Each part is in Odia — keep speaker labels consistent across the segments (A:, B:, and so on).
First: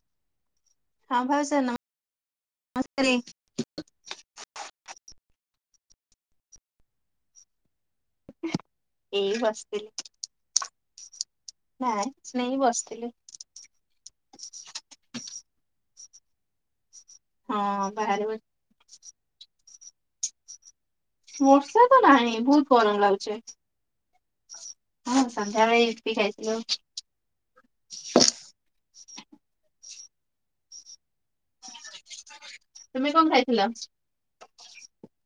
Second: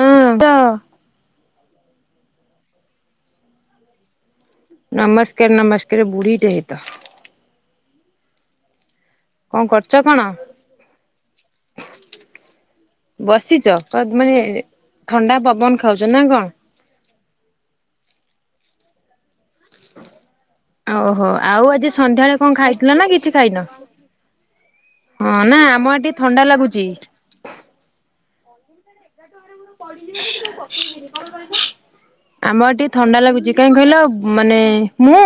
A: ହଁ ତ
B: ହଁ ଭାଉଜ ନମ ସ୍କାର।
A: ନମସ୍କାର ନମସ୍କାର ବୁଢୀ ଟେ ହେଇତ।
B: ଏଇ
A: କଣ
B: ବସଥିଲି।
A: କରୁଛ କଣ?
B: କିଛି ନାଇଁ ବସିଥିଲି।
A: ବସିଛ କ ଦ୍ ମାନେ ଥଣ୍ଡା ପବନ ଖାଉଛ ନା କଣ?
B: ହଁ ବାହାରେ ବଟ୍
A: ଓହୋ ଆଉ
B: ବର୍ଷା
A: ଆଜି
B: ତ
A: ସନ୍ଧ୍ୟାବେଳେ
B: ନାହିଁ
A: କଣ
B: ବହୁତ
A: ଖାଇଥିଲ
B: ଗରମ
A: ନା କିଛି
B: ଲାଗୁଛେ।
A: ଖାଇନ?
B: ହଁ
A: ହଁ ନା
B: ସନ୍ଧ୍ୟାବେଳେ
A: ଆମର ଟିକେ
B: ୟିପୀ
A: ଥଣ୍ଡା
B: ଖାଇଥିଲୁ।
A: ଲାଗୁଛି ଆମ ଏଠି
B: ତୁମେ
A: ଥଣ୍ଡା
B: କଣ
A: ଲାଗୁଚି
B: ଖାଇଥିଲ?
A: କାହିଁ କହିଲ ମାନେ ମୁଁ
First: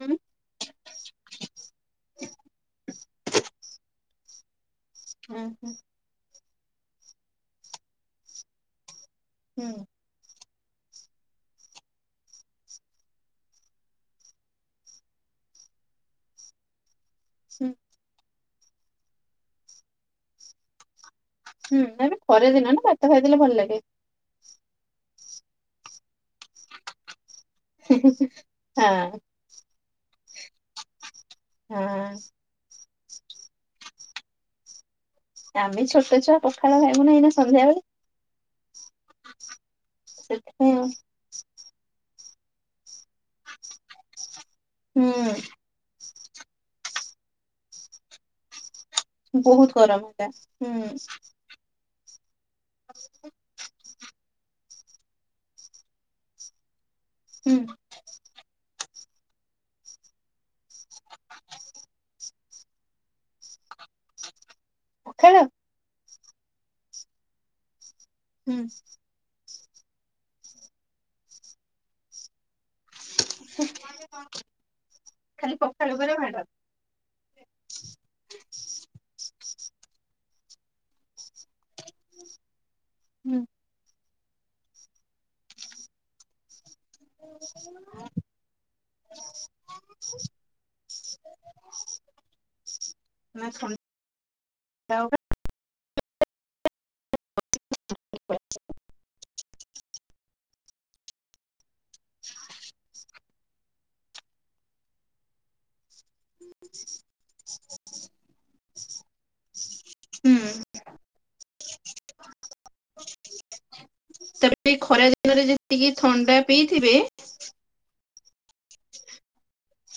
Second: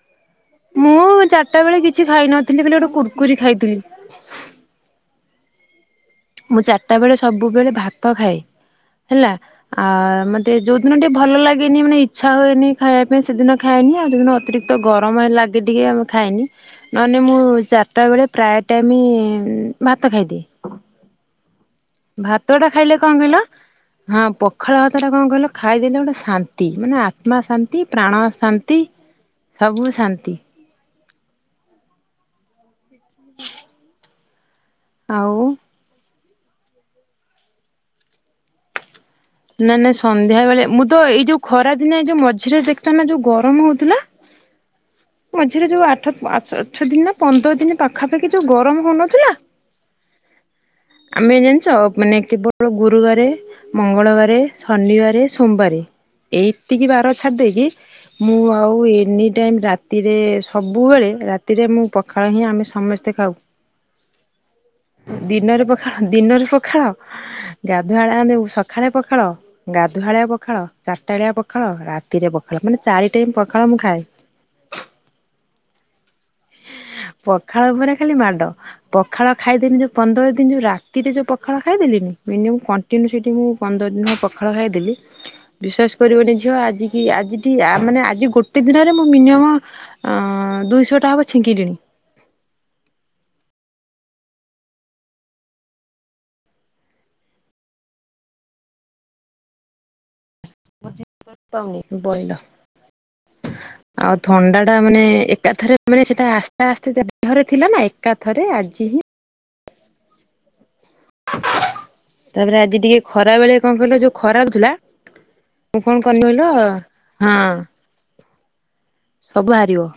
B: ହୁଁ
A: ଚା ଚାଟାବେଳେ କିଛି ଖାଇନଥିଲି ବୋଲି ଗୋଟେ କୁରକୁରି ଖାଇଥିଲି।
B: ହୁଁ ହୁଁ।
A: ମୁଁ ଚାରିଟା ବେଳେ ସବୁବେଳେ ଭାତ ଖାଏ ହେଲା ଆ ମତେ ତେ ଯୋଉଦିନ ଟିକେ ଭଲ ଲାଗେନି ମାନେ ଇଚ୍ଛା ହୁଏନି ଖାଇବା ପାଇଁ ସେଦିନ ଖାଏନି ଆଉ ଯଉଦିନ ଅତିରିକ୍ତ ତ ଗରମ ହେ ଲାଗେ ଟିକେ ଆମେ ଖାଏନି। ନାହେନେ ମୁଁ
B: ହୁଁ
A: ଚାରିଟା ବେଳେ ପ୍ରାୟ ଟାଇମ୍ ଭାତ ଖାଇଦିଏ।
B: ହୁଁ ମାନେ
A: ଭାତ ଟା
B: ଖରେଦିନ ନା
A: ଖାଇଲେ
B: ଭାତ
A: କଣ କହିଲ
B: ଖାଇଦେଲେ ଭଲ ଲାଗେ।
A: ହଁ ପଖାଳ ହାତ ଟା କଣ କହିଲ ଖାଇଦଲେ ଗୋଟେ ଶାନ୍ତି ମାନେ ଆତ୍ମା ଶାନ୍ତି ନ୍ତି ପ୍ରାଣ ଶାନ୍ତି
B: ହଁ
A: ସବୁ ଶାନ୍ତି।
B: ହଁ।
A: ଆଉ
B: ଆମେ ଛୋଟ ଛୁଆ ପଖାଳ ଖାଇବୁ ନା ଏଇନା ସନ୍ଧ୍ୟାବେଳେ।
A: ନା ନା ସନ୍ଧ୍ୟା ବେଳେ
B: ସେଥିପାଇଁ
A: ମୁଁ
B: ଆଉ।
A: ତ ଏଇ ଯୋଉ ଖରା ଦିନ ଏଇ ଯୋଉ ମଝିରେ ଦେଖିଚନା ଯୋଉ ଗରମ ହଉଥିଲା।
B: ହୁଁ
A: ମଝିରେ ଯୋଉ ଆଠ ଅଠ ଦିନ ନା ପନ୍ଦର ଦିନ ପାଖାପାଖି ଯୋଉ ଗରମ ହଉନଥିଲା
B: ବହୁତ ଗରମ ହେଲା ହୁଁ
A: ଆମେ ଜାଣିଚ ମାନେ କେବଳ ଗୁରୁବାରେ ମଙ୍ଗଳବାରେ ଶନିବାରେ ସୋମବାର ଏଇତିକି ବାର ଛାଡି
B: ହୁଁ
A: ଦେଇକି ମୁଁ ଆଉ ଏନି ଟାଇମ ରାତି ରାତିରେ ସବୁବେଳେ ରାତିରେ ମୁଁ ପଖାଳ ହିଁ ଆମେ ସମସ୍ତେ ଖାଉ।
B: ପଖାଳ
A: ଦିନରେ ପଖାଳ ଦିନରେ ପଖାଳ ଗାଧୁଆଳ ଆମେ
B: ହୁଁ
A: ସକାଳେ ପଖାଳ ଗାଧୁଆଳିଆ ପଖାଳ ଚାରିଟାଳିଆ ପଖାଳ ରାତିରେ ପଖାଳ ମାନେ ଚାରି ଟାଇମ ପଖାଳ ମୁଁ ଖାଏ।
B: ଖାଲି ପଖାଳ ଉପରେ ମାଡ।
A: ପଖାଳ ଉପରେ ଖାଲି ମାଡ। ପଖାଳ ଖାଇଦେନି ଯୋଉ ପନ୍ଦର ଦିନ ଯୋଉ ରାତିରେ ଯୋଉ ପଖାଳ ଖାଇଦେଲିନି ମିନିମମ୍ କ୍ୱାନ୍ କଣ୍ଟିନୁ ସେଠି
B: ହୁଁ।
A: ମୁଁ ପନ୍ଦର ଦିନ ପଖାଳ ଖାଇଦେଲି ବିଶ୍ୱାସ କରିବନି ଝିଅ ଆଜି କି ଆଜି ଠି ଆ ମାନେ ଆଜି ଗୋଟେ ଦିନରେ ମୁଁ ମିନିମମ୍ ଅ ଦୁଇଶହ ଟା ହବ ଛିଙ୍କିି ଲିଣୀ।
B: ନା [unintelligible]
A: ମ ପାଉନ ବ୍ରଏଲର [unintelligible] ଆଉ ଥଣ୍ଡା ଟା ମାନେ ଏକାଥରେ ମାନେ ସେଟା ଆସ୍ତେ ଆସ୍ତେ ଦେହରେ ଥିଲା ନା ଏକାଥରେ ଆଜି ହିଁ
B: ହୁଁ।
A: ତାପରେ ଆଜି ଟିକେ ଖରା ବେଳେ କଣ କହିଲ ଯୋଉ ଖରାପ
B: ତେବେ
A: ହେଲା
B: ଏଇ ଖରା ଦିନରେ
A: ମୁଁ
B: ଯେତିକି
A: କଅଁ କନି
B: ଥଣ୍ଡା
A: କହିଲ
B: ପିଇଥିବେ
A: ହଁ। ସବୁ ବହାରିବ।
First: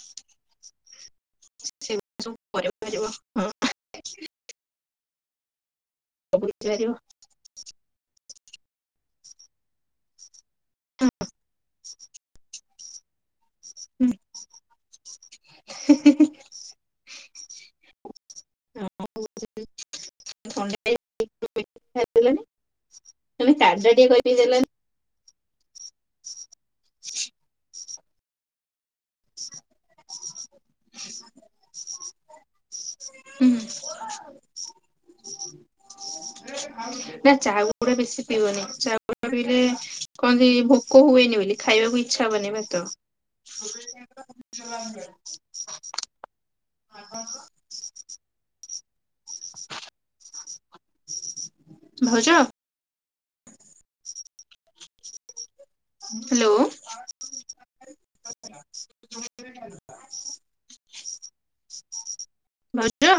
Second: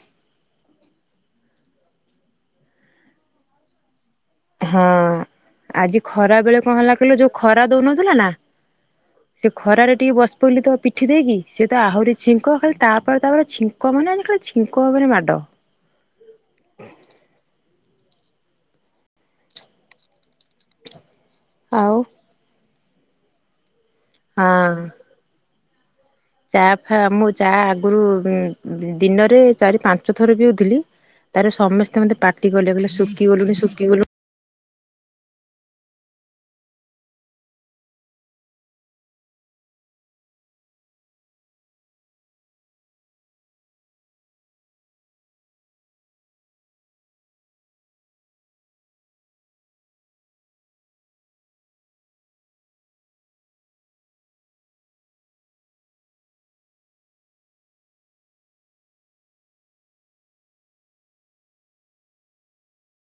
B: [unintelligible]
A: ହଁ ଆଜି ଖରା
B: ସବୁ
A: ବେଳେ କଣ
B: ହେଇପାରିବ
A: ହେଲା କହିଲ ଯୋଉ ଖରା ଦଉନଥିଲା ନା ସେ ଖରାରେ ଟିକେ ବସି ପଡ଼ିଲି ତ ପିଠି ଦେଇକି ସେି ତ ଆହୁରି ଛିଙ୍କ ଖାଲି ତାପରେ ତା ପରେ ଛିଙ୍କ ମାନେ ଖାଲି ଛିଙ୍କ ଉପରେ ମାଡ଼।
B: ହି ହି
A: ଆଉ
B: [unintelligible] [unintelligible]
A: ହଁ। ଚା ଫା ମୁ ଚା ଆଗରୁ ଦିନରେ ଚାରି ପାଞ୍ଚ ଥର ପିଉଥିଲି। ତାରେ ସମସ୍ତେ ମତେ ପାଟି କଲେ, କଲେ ସୁ
B: ହୁଁ। ନା ଚା ଗୁଡା ବେଶୀ ପିଇବନି ଚା ଉଡା ପିଇଲେ କହନ୍ତି ଭୋ କ ହୁଏନି ବୋଲି ଖାଇବାକୁ ଇଚ୍ଛା ହୁଅନି ଭାତ। [inaudible] ଭାଉଜ। ହ୍ୟାଲୋ ଭାଉଜ